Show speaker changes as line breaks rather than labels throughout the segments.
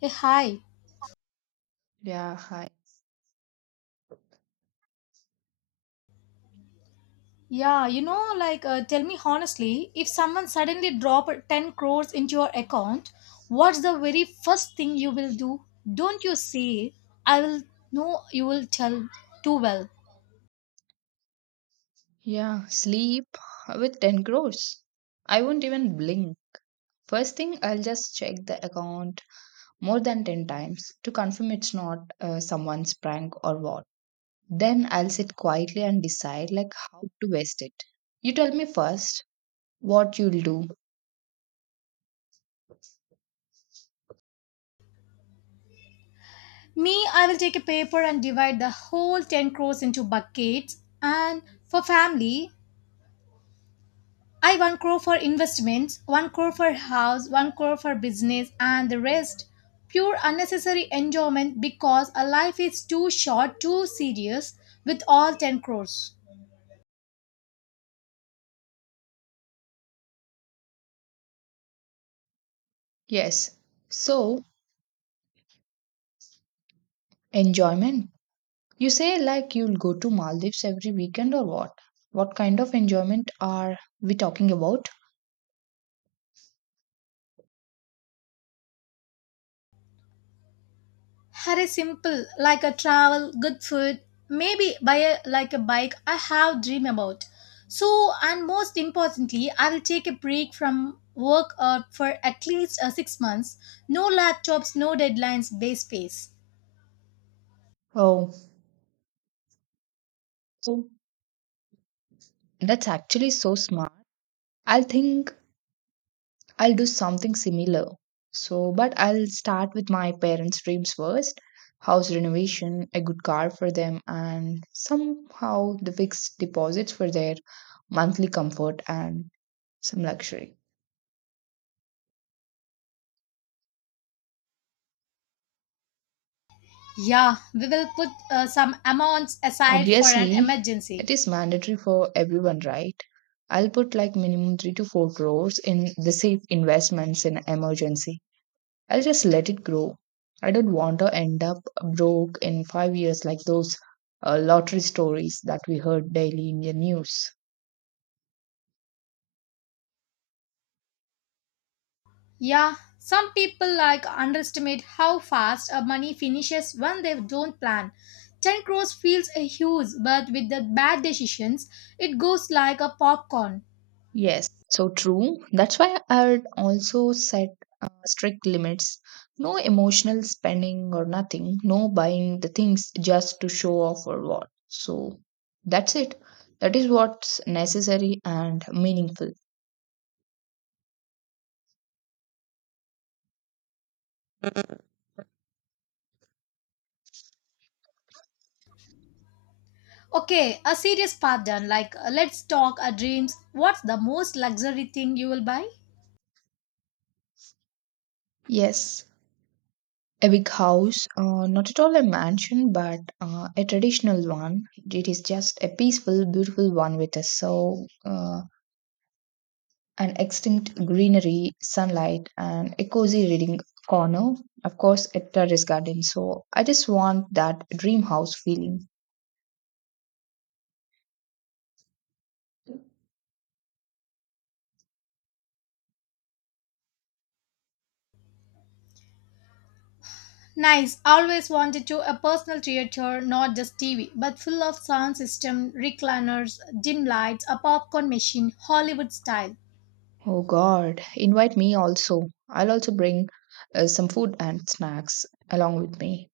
Hey, hi.
Yeah, hi.
Yeah, tell me honestly, if someone suddenly drop 10 crores into your account, what's the very first thing you will do? Don't you say, I will, no, you will tell too well.
Yeah, sleep with 10 crores. I won't even blink. First thing, I'll just check the account more than 10 times to confirm it's not someone's prank or what. Then I'll sit quietly and decide like how to waste it. You tell me first what you'll do.
Me, I will take a paper and divide the whole 10 crores into buckets. And for family, I one crore for investments, one crore for house, one crore for business, and the rest pure unnecessary enjoyment because a life is too short, too serious with all 10 crores.
Yes. So, enjoyment. You say like you'll go to Maldives every weekend or what? What kind of enjoyment are we talking about?
Had a simple like a travel, good food, maybe buy a, like a bike I have dream about. So and most importantly, I will take a break from work for at least 6 months. No laptops, no deadlines, base space.
Oh, so that's actually so smart. I think I'll do something similar. So, but I'll start with my parents' dreams first, house renovation, a good car for them, and somehow the fixed deposits for their monthly comfort and some luxury.
Yeah, we will put some amounts aside for an
Obviously, it
emergency.
is mandatory for everyone, right? I'll put like minimum 3 to 4 crores in the safe investments in emergency. I'll just let it grow. I don't want to end up broke in five years like those lottery stories that we heard daily in the news.
Yeah, some people like underestimate how fast money finishes when they don't plan. 10 crores feels a huge, but with the bad decisions, it goes like a popcorn.
Yes, so true. That's why I'd also set strict limits. No emotional spending or nothing. No buying the things just to show off or what. So that's it. That is what's necessary and meaningful.
Okay, a serious part done. Let's talk dreams. What's the most luxury thing you will buy?
Yes, a big house, not at all a mansion, but a traditional one. It is just a peaceful, beautiful one with a so an extinct greenery, sunlight, and a cozy reading corner. Of course, a terrace garden. So I just want that dream house feeling.
Nice. Always wanted to a personal theater, not just TV, but full of sound system, recliners, dim lights, a popcorn machine, Hollywood style.
Oh God, invite me also. I'll also bring some food and snacks along with me.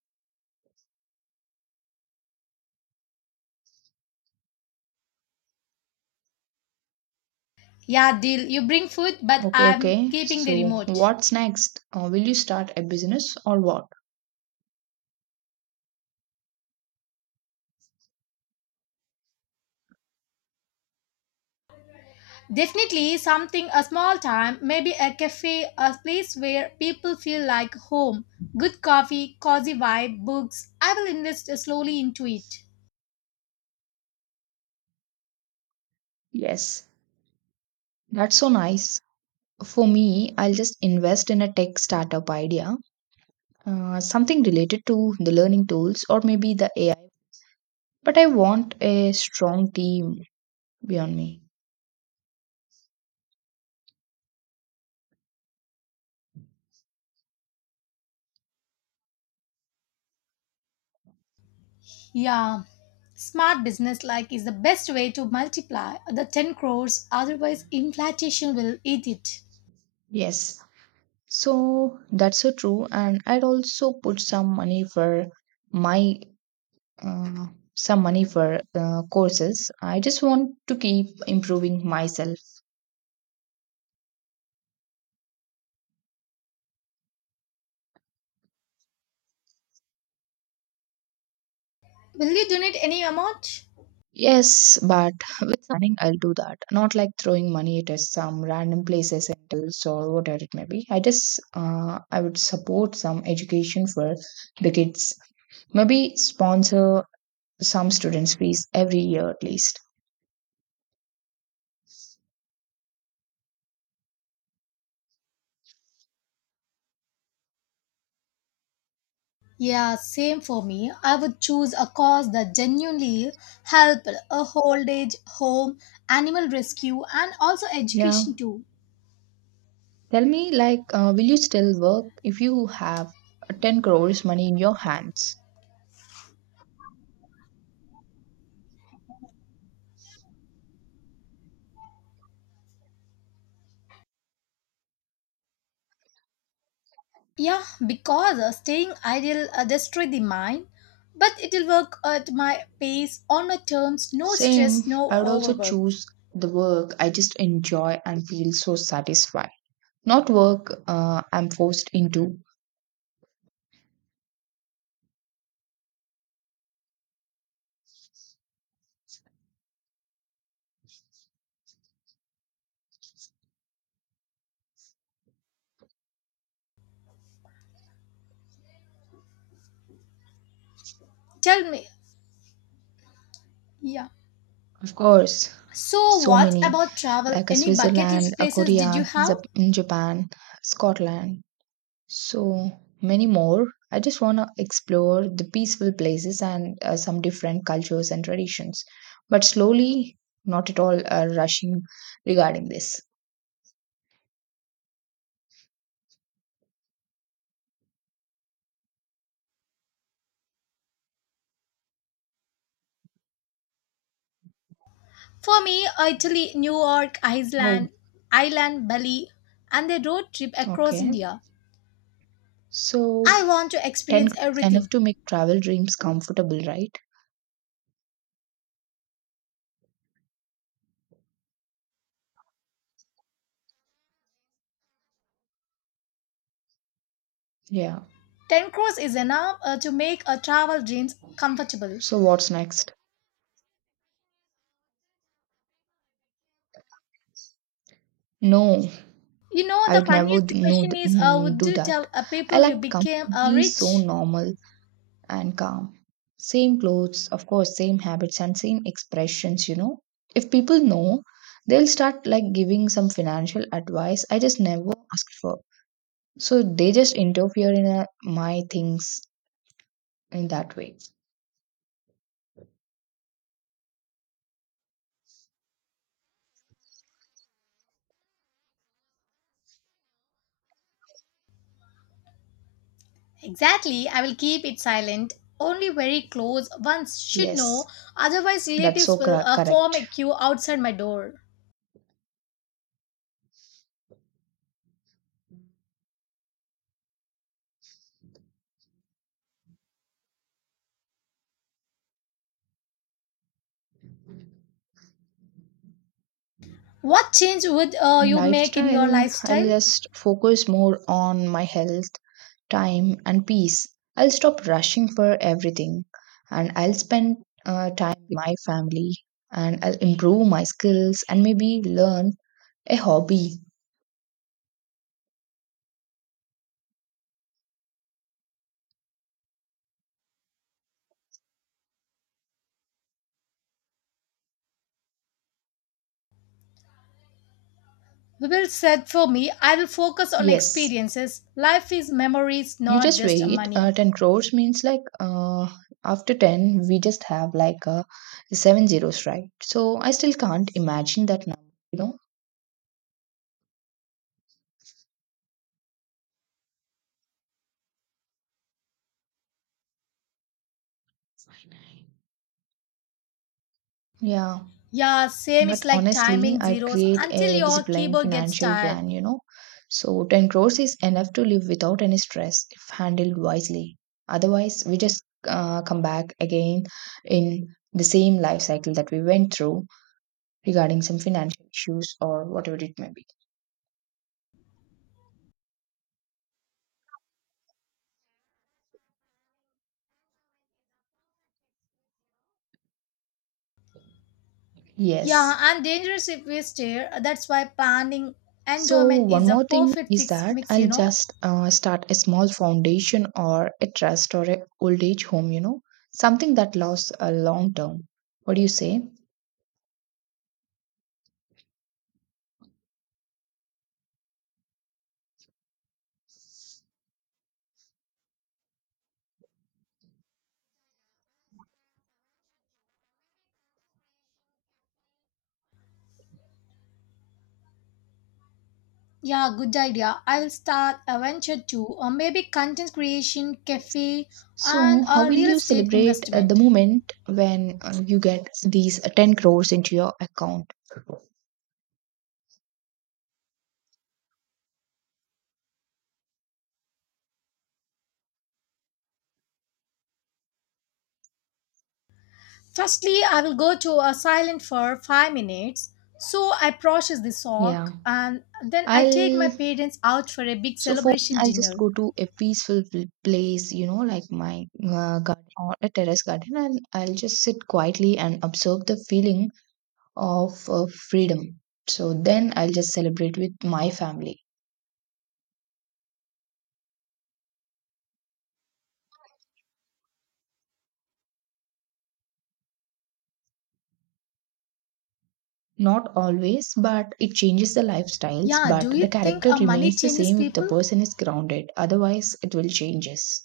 Yeah, deal. You bring food, but
Okay,
I'm
okay.
keeping the
So
remote.
what's next? Will you start a business or what?
Definitely something a small time, maybe a cafe, a place where people feel like home. Good coffee, cozy vibe, books. I will invest slowly into it.
Yes. That's so nice. For me, I'll just invest in a tech startup idea, something related to the learning tools or maybe the AI. But I want a strong team beyond me.
Yeah. Smart business like is the best way to multiply the 10 crores, otherwise, inflation will eat it.
Yes. So that's so true. And I'd also put some money for my uh, some money for courses. I just want to keep improving myself.
Will you donate any amount?
Yes, but with planning, I'll do that. Not like throwing money at some random places and deals or whatever it may be. I just, I would support some education for the kids. Maybe sponsor some students' fees every year at least.
Yeah, same for me. I would choose a cause that genuinely help a old age home, animal rescue, and also
Yeah.
education too.
Tell me, like, will you still work if you have 10 crores money in your hands?
Yeah, because staying idle destroy the mind, but it'll work at my pace, on my terms, no stress,
Same.
no
I would also
overwork.
choose the work I just enjoy and feel so satisfied. Not work I'm forced into.
Tell me. Yeah.
Of course,
So,
so
what
many
about travel?
like a
Any bucket
Switzerland,
list
a
places did you
Korea,
have?
Zap- in Japan, Scotland, so many more. I just want to explore the peaceful places and some different cultures and traditions, but slowly, not at all rushing regarding this.
For me, Italy, New York,
Oh,
Iceland, Ireland, Bali, and the road trip across
okay.
India.
So
I want to
10
experience
crores enough
everything.
to make travel dreams comfortable, right? Yeah.
10 crores is enough to make a travel dreams comfortable.
So what's next? No,
You know,
I
the
would never
funniest
d- know
question
th-
is
mm,
would
do
you
that.
tell
I
people you
act
became
completely so
rich?
normal and calm. Same clothes, of course, same habits and same expressions. If people know, they'll start like giving some financial advice I just never asked for. So they just interfere in my things in that way.
Exactly, I will keep it silent. Only very close ones should know,
Yes,
otherwise,
that's
relatives
so
will form
correct.
a queue outside my door. What change would you make in your
Lifestyle, I'll
lifestyle?
just focus more on my health, time, and peace. I'll stop rushing for everything and I'll spend time with my family and I'll improve my skills and maybe learn a hobby.
Will said for me, I will focus on
Yes,
experiences. Life is memories,
you
not
just
just
wait.
money.
10 crores means like after 10, we just have like seven zeros, right? So I still can't imagine that number, you know? Yeah.
Yeah, same. It's
But
like
honestly,
timing
I'd
zeros
create
until
a
your
disciplined
keyboard gets
financial
tired.
plan, you know. So 10 crores is enough to live without any stress if handled wisely. Otherwise, we just come back again in the same life cycle that we went through regarding some financial issues or whatever it may be.
Yeah,
Yes.
and dangerous if we stare. That's why planning
So,
enjoyment
one
is a
more thing
perfect
is
fix
that
mix.
I'll
You know.
just start a small foundation or a trust or a old age home, you know, something that lasts a long term. What do you say?
Yeah, good idea. I will start a venture too, or maybe content creation, cafe,
So,
and
how
a
will
real
you
estate
celebrate the
investment.
moment when you get these 10 crores into your account?
Firstly, I will go to a silent for 5 minutes. So I process the
Yeah.
sock and then I take my
I'll
parents out for a big
so for me,
celebration
I'll just
dinner.
go to a peaceful place, you know, like my garden or a terrace garden, and I'll just sit quietly and observe the feeling of freedom. So then I'll just celebrate with my family. Not always, but it changes the lifestyles,
Yeah, do
but the
you think
character
money
remains the
changes
same if the
people?
person is grounded. Otherwise, it will changes.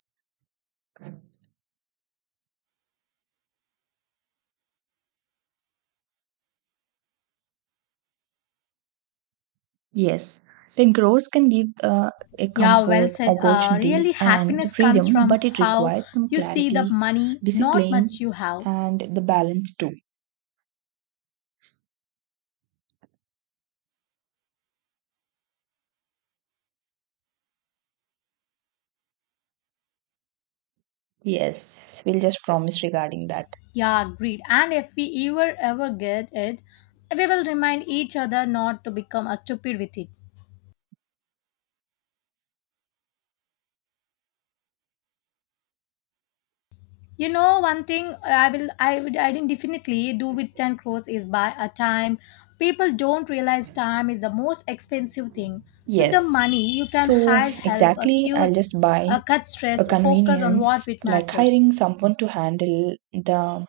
Yes, the growth can give a
Yeah, well
comfort,
said.
opportunities,
Really,
and the
happiness comes
freedom,
from
but it
how
requires some
you see the
clarity,
money, not much
discipline,
you have.
and the balance too. Yes, we'll just promise regarding that.
Yeah, agreed. And if we ever get it, we will remind each other not to become stupid with it. You know, one thing I will, I would, I didn't definitely do with 10 crores is buy a time. People don't realize time is the most expensive thing. With the
Yes,
money, you can
so
hire help,
exactly, I'll
acute,
just buy
cut
a
stress, focus on
convenience
what it
like
matters.
hiring someone to handle the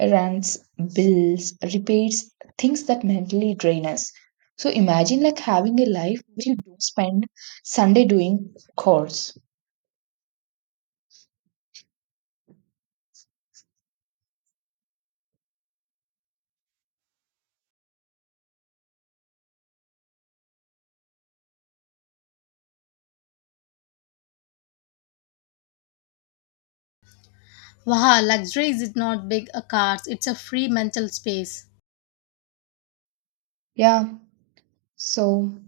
errands, bills, repairs, things that mentally drain us. So imagine like having a life where you don't spend Sunday doing chores.
Wow, luxury is not big a cars, it's a free mental space.
Yeah, so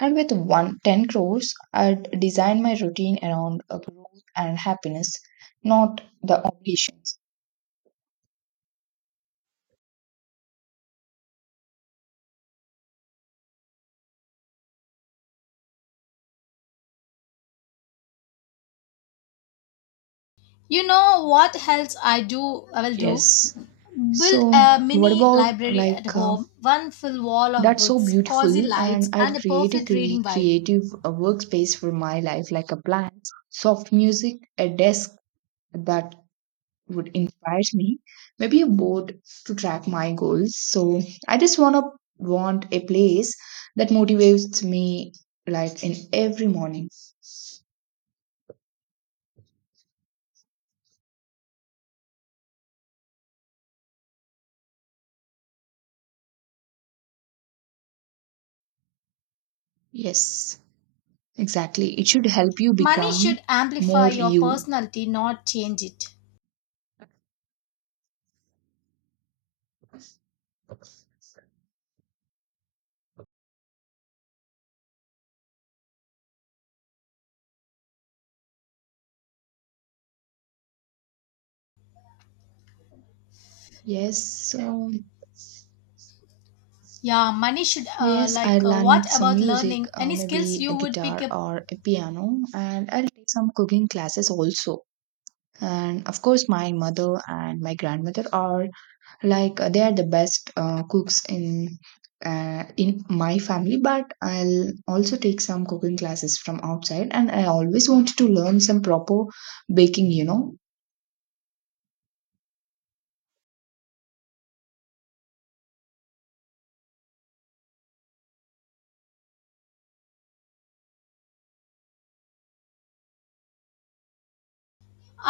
and with one ten crores, I'd design my routine around a growth and happiness, not the obligations.
You know what else I will do?
Yes.
Build
So
a
what
mini
about
library at
like
home, one full wall of
that's so
books, cozy
beautiful,
lights,
and I'd
and a
create a
perfect reading vibe.
creative workspace for my life, like a plant, soft music, a desk that would inspires me, maybe a board to track my goals. So I just want a place that motivates me like in every morning. Yes, exactly, it should help you
Money
become
should amplify
more
your
you.
personality, not change it.
Yes. So
Yeah, money should,
oh yes, I
what
learned some
about
music,
learning any
maybe
skills
a
you would pick
guitar
up?
or a piano, and I'll take some cooking classes also. And of course my mother and my grandmother are, like they are the best cooks in my family, but I'll also take some cooking classes from outside, and I always wanted to learn some proper baking. You know,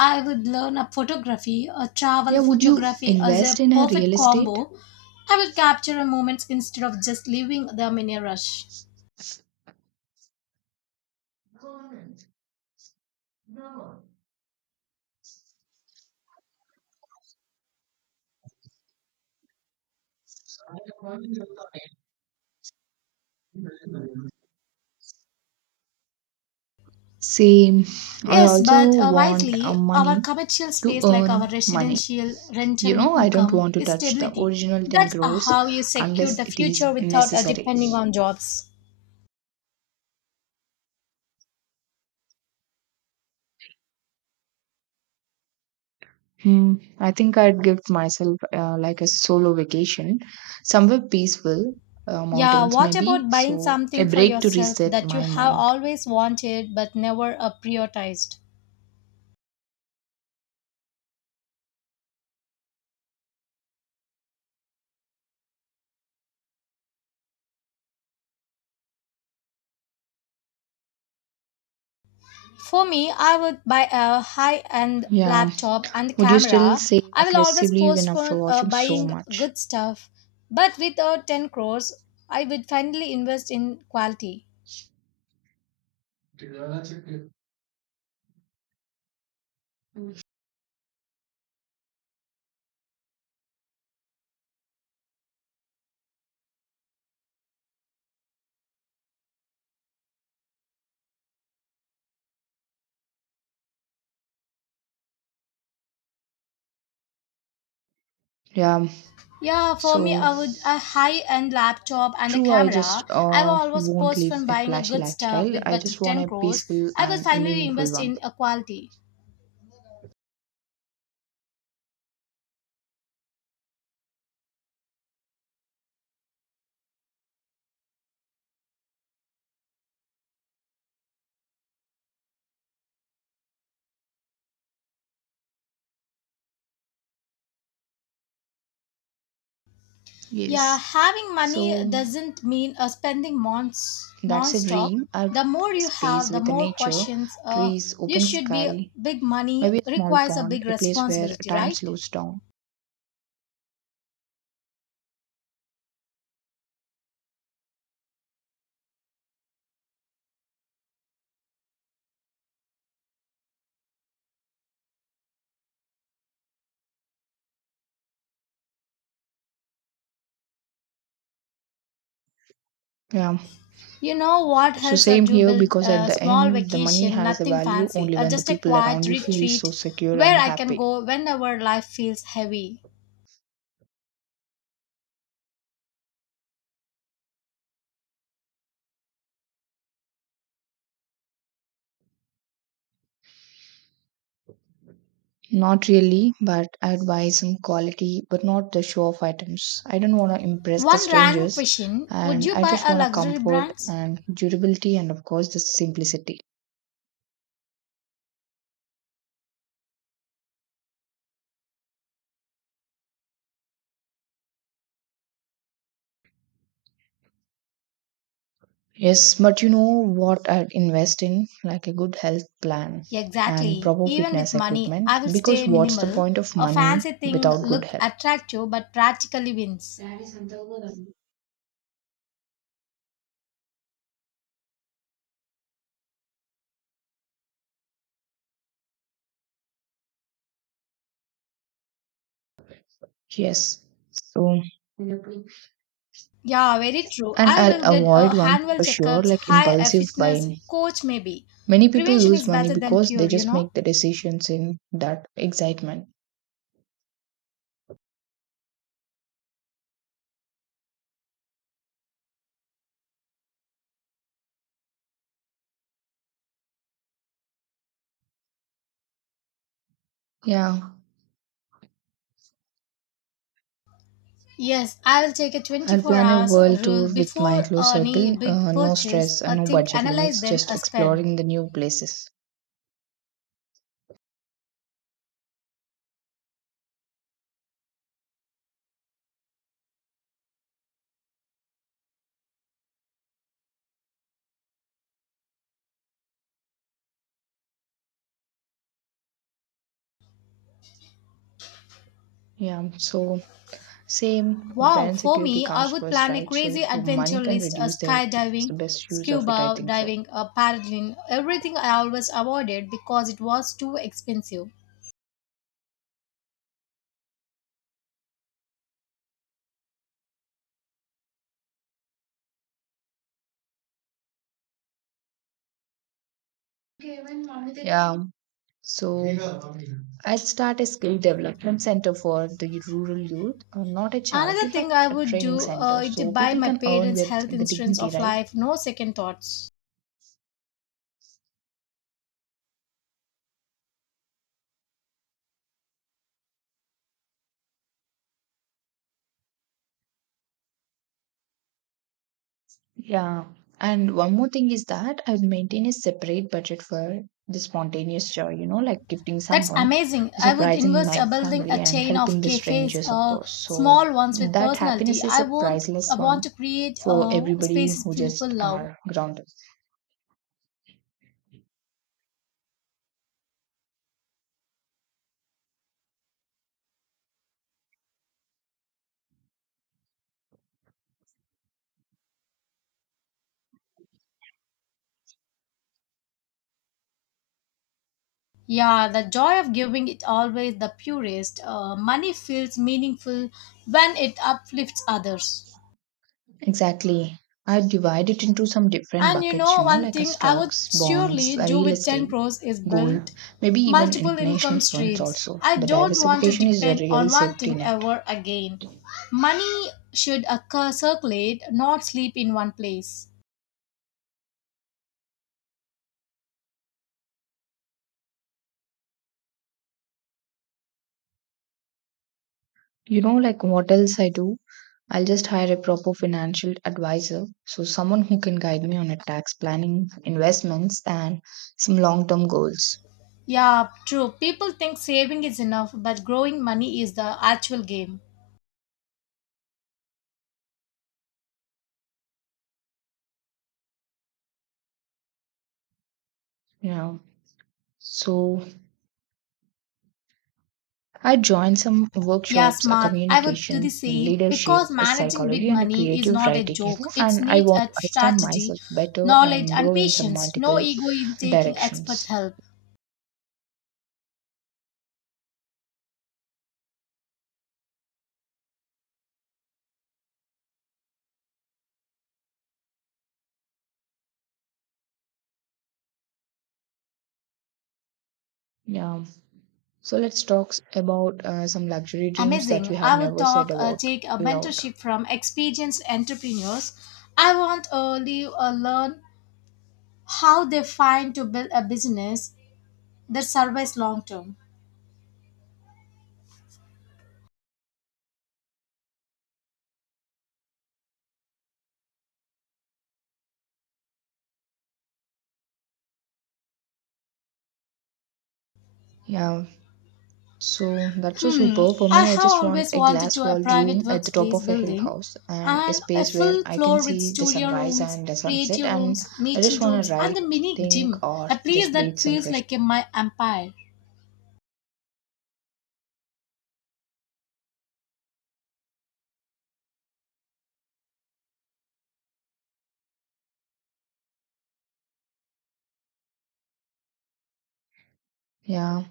I would learn a photography, a
yeah.
travel
Would you
photography as
invest
a
in a
perfect
real estate?
combo. I will capture a moments instead of just leaving them in a rush.
Same. I
Yes,
also
but
want
wisely, our
money
commercial
to
space, like our
earn money.
residential
You
rental
know, I don't
income,
want to
is
touch the
stability.
original 10
That's
crores
how you secure
unless
the
it is
future without
necessary.
depending on jobs.
Hmm. I think I'd give myself like a solo vacation, somewhere peaceful,
Yeah,
mountains
what
maybe.
about buying
So a
something for
break to
yourself
reset
that you
my
have
mind.
always wanted but never prioritized? For me, I would buy a high end
Yeah.
laptop and
Would you still
camera.
say
I will always
aggressively even after
postpone
watching so
buying
much?
good stuff, but with 10 crores, I would finally invest in quality.
Yeah.
Yeah, for me,
So
I would a high end laptop and a
true. I just
camera. I will always
won't live
postpone
a
buying a
flashy
good stuff
lifestyle.
with
I
but
just want
10
a
crores.
peaceful
I will
and a
finally
meaningful
invest
one.
in a quality. Yeah,
Yes.
having money
So
doesn't mean spending months
that's a
non-stop.
dream. I'd
The more
create
you
space
have, the
with the
more
nature,
questions
trees,
you
open
should be.
sky,
Big money
maybe a small
requires a
pond,
big
a place where
responsibility,
time
right?
slows down. Yeah.
You know what
So
helps
same
do
here,
build
because at
a
the
small
end the money
vacation,
has a
nothing
value
fancy,
only when the
just a
people
quiet
around you feel so
retreat
secure
where
and
I can
happy.
go whenever life feels heavy.
Not really, but I'd buy some quality, but not the show off items. I don't want to impress the
One random
strangers
question, would
and
you
I
buy
just
a
want a
luxury
comfort
brands?
and durability and of course the simplicity. Yes, but you know what I'd invest in? Like a good health plan and
Exactly.
proper
Even
fitness
with money,
equipment.
I will
Because
stay
what's the
minimal.
point of
A
money
fancy thing
without good
look
health?
attractive but practically wins.
Yes. So, and
Yeah, very true. I
I'll
will get
avoid one thing
annual
for sure,
checkups,
like
hire a
impulsive
fitness
buying.
coach maybe.
Many people
Prevention
lose
is
money
better than
because they
cure, you
just
know?
make the decisions in that excitement. Yeah.
Yes, I will take a
I'll
24
plan a
hours
world tour
rule
with my
before
close
any
circle.
big
No
purchase,
stress and
a
no
think,
budget
analyze,
limits,
then
just
a spend.
exploring the new places. Yeah. So, same,
Wow,
parent
for
security
me, I
comes
would
first,
plan a
right? So
crazy
if
adventure
money can
list a
reduce their worries, it's the
skydiving,
best use of it, I
scuba
think so.
diving, a paddling, everything I always avoided because it was too expensive.
Okay, when money did- yeah, so I'd start a skill development center for the rural youth, not a
Another
charity,
thing
but
I
a
would
training
do
center.
is to
So
buy
people
my
can earn
parents'
with
health
the
insurance
dignity,
of
right?
life, no second thoughts.
Yeah. And one more thing is that I'd maintain a separate budget for the spontaneous joy, you know, like gifting
That's
someone,
amazing. I would
surprising
invest
my
a building a
family, and
chain
helping
of
the
cafes,
strangers, of course. So
small ones with
that happiness
personality.
is a priceless
I want
one
to create
for everybody
spaces
who
people
just
love.
are grounded.
Yeah, the joy of giving it always the purest. Money feels meaningful when it uplifts others.
Exactly. I divide it into some different
And you
buckets, you
know,
know,
one
like a
thing I would
stocks, bonds,
surely
a
do
real
with 10
estate,
crores is
gold,
build
maybe even
multiple
international
income
funds
streams.
also.
I
The
don't want to
diversification is a
depend
real
on one
safety
thing
net.
ever again. Money should occur, circulate, not sleep in one place.
You know, like what else I do? I'll just hire a proper financial advisor, so someone who can guide me on a tax planning, investments, and some long-term goals.
Yeah, true. People think saving is enough, but growing money is the actual game.
You know, so I joined some
Yeah,
workshops, a
smart. I would do
communication,
the same
leadership,
because
a
managing
psychology,
big
and a
money is
creative
not a
writing. You know,
joke. It
and I
needs
want
a
to understand
strategy,
myself better
knowledge,
and
and
grow in some
patience. No
multiple
ego in taking expert
directions.
help.
Yeah. So let's talk about some luxury dreams that
Amazing.
you have
I would
never said
talk,
about
take a
loud.
mentorship from experienced entrepreneurs. I want early learn how they find to build a business that survives long term.
Yeah. So that's so
Hmm,
super. For
I
me, I
have
just want
always
a
wanted
glass
to a
walled
private
room at the top
workspace
of a hill
building
house and a
and a
space where
full
I can
floor with
see the
studio
sunrise
rooms,
and the sunset.
creative
And
rooms,
I just
meeting
want to
rooms, and
write,
a mini
think,
gym.
or
A place
just breathe
that
some
feels
fresh
like
air.
a my empire.
Yeah.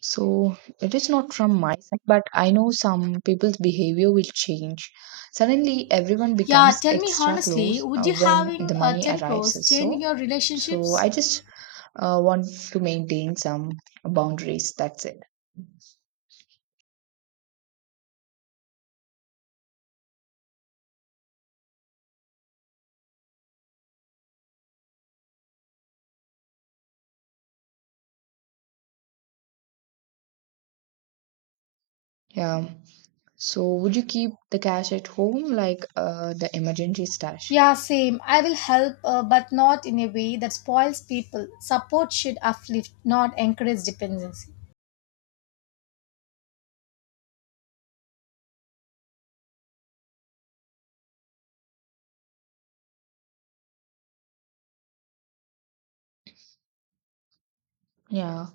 So it is not from my side, but I know some people's behavior will change. Suddenly, everyone
Yeah,
becomes
tell me
extra
honestly,
close
would you
when
having
the money
10
arrives.
crores changing
So,
your
so I
relationships?
just want to maintain some boundaries. That's it. Yeah. So would you keep the cash at home, like the emergency stash?
Yeah, same. I will help, but not in a way that spoils people. Support should uplift, not encourage dependency.
Yeah.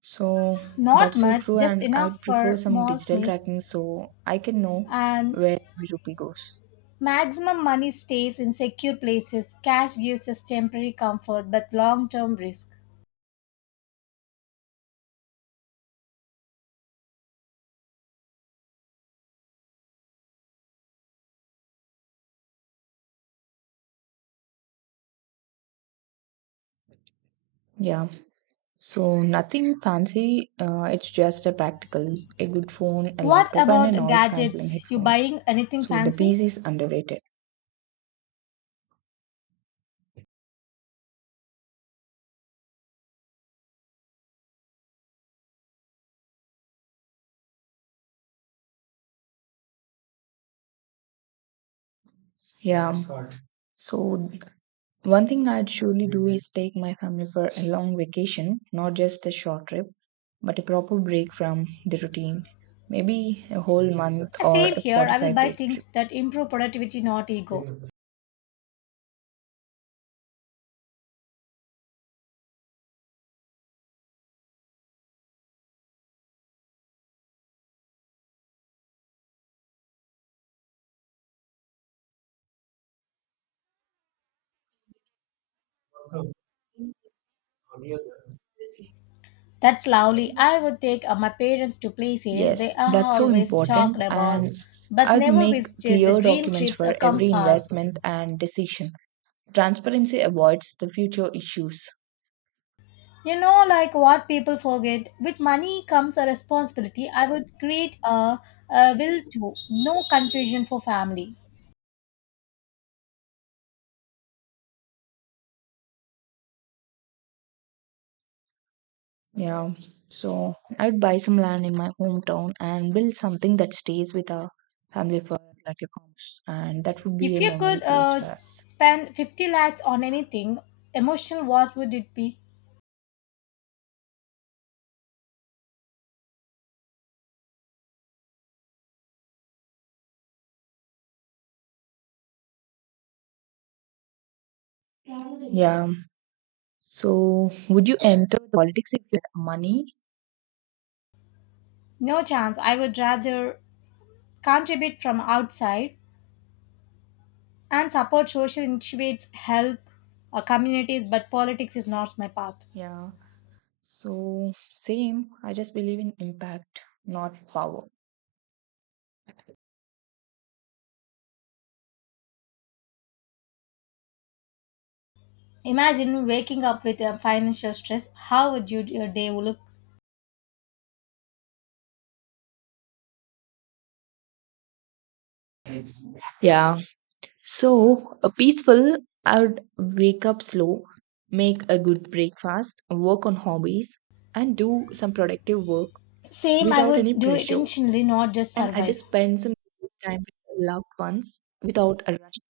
So
Not
that's so
much,
true,
just
and I'd
enough
prefer
for
some
mall's
digital
needs.
tracking so I can know
And
where every rupee goes.
maximum money stays in secure places. Cash gives us temporary comfort but long term risk.
Yeah. So nothing fancy. It's just a practical, a good phone, a
What
laptop, and a
about
noise cancelling
gadgets? You
headphones.
buying anything
So the piece
fancy?
is underrated. Yeah. So one thing I'd surely do is take my family for a long vacation, not just a short trip, but a proper break from the routine. Maybe a whole month or
Same
a
here. I will
45
buy
days trip.
things that improve productivity, not ego. That's lovely. I would take my parents to places they
Yes,
are
that's so
always
important.
talked
And
about but
I'd
never
make
visited. The
clear
dream
documents
trips
for
come
every
fast.
investment and decision. Transparency avoids the future issues.
You know, like what people forget, with money comes a responsibility. I would create a will to, no confusion for family.
Yeah. So I'd buy some land in my hometown and build something that stays with our family for like a house, and that would be
If
a
you
memory
could
place for us.
spend 50 lakhs on anything emotional, what would it be?
Yeah. So would you enter the politics if you had money?
No chance. I would rather contribute from outside and support social initiatives, help communities, but politics is not my path.
Yeah. So same. I just believe in impact, not power.
Imagine waking up with a financial stress. How would your day look?
Yeah. So a peaceful, I would wake up slow, make a good breakfast, work on hobbies, and do some productive work
Same, I
without
would
any
do it
pressure.
intentionally, not just
And I
survive.
just spend some time with loved ones without a rush.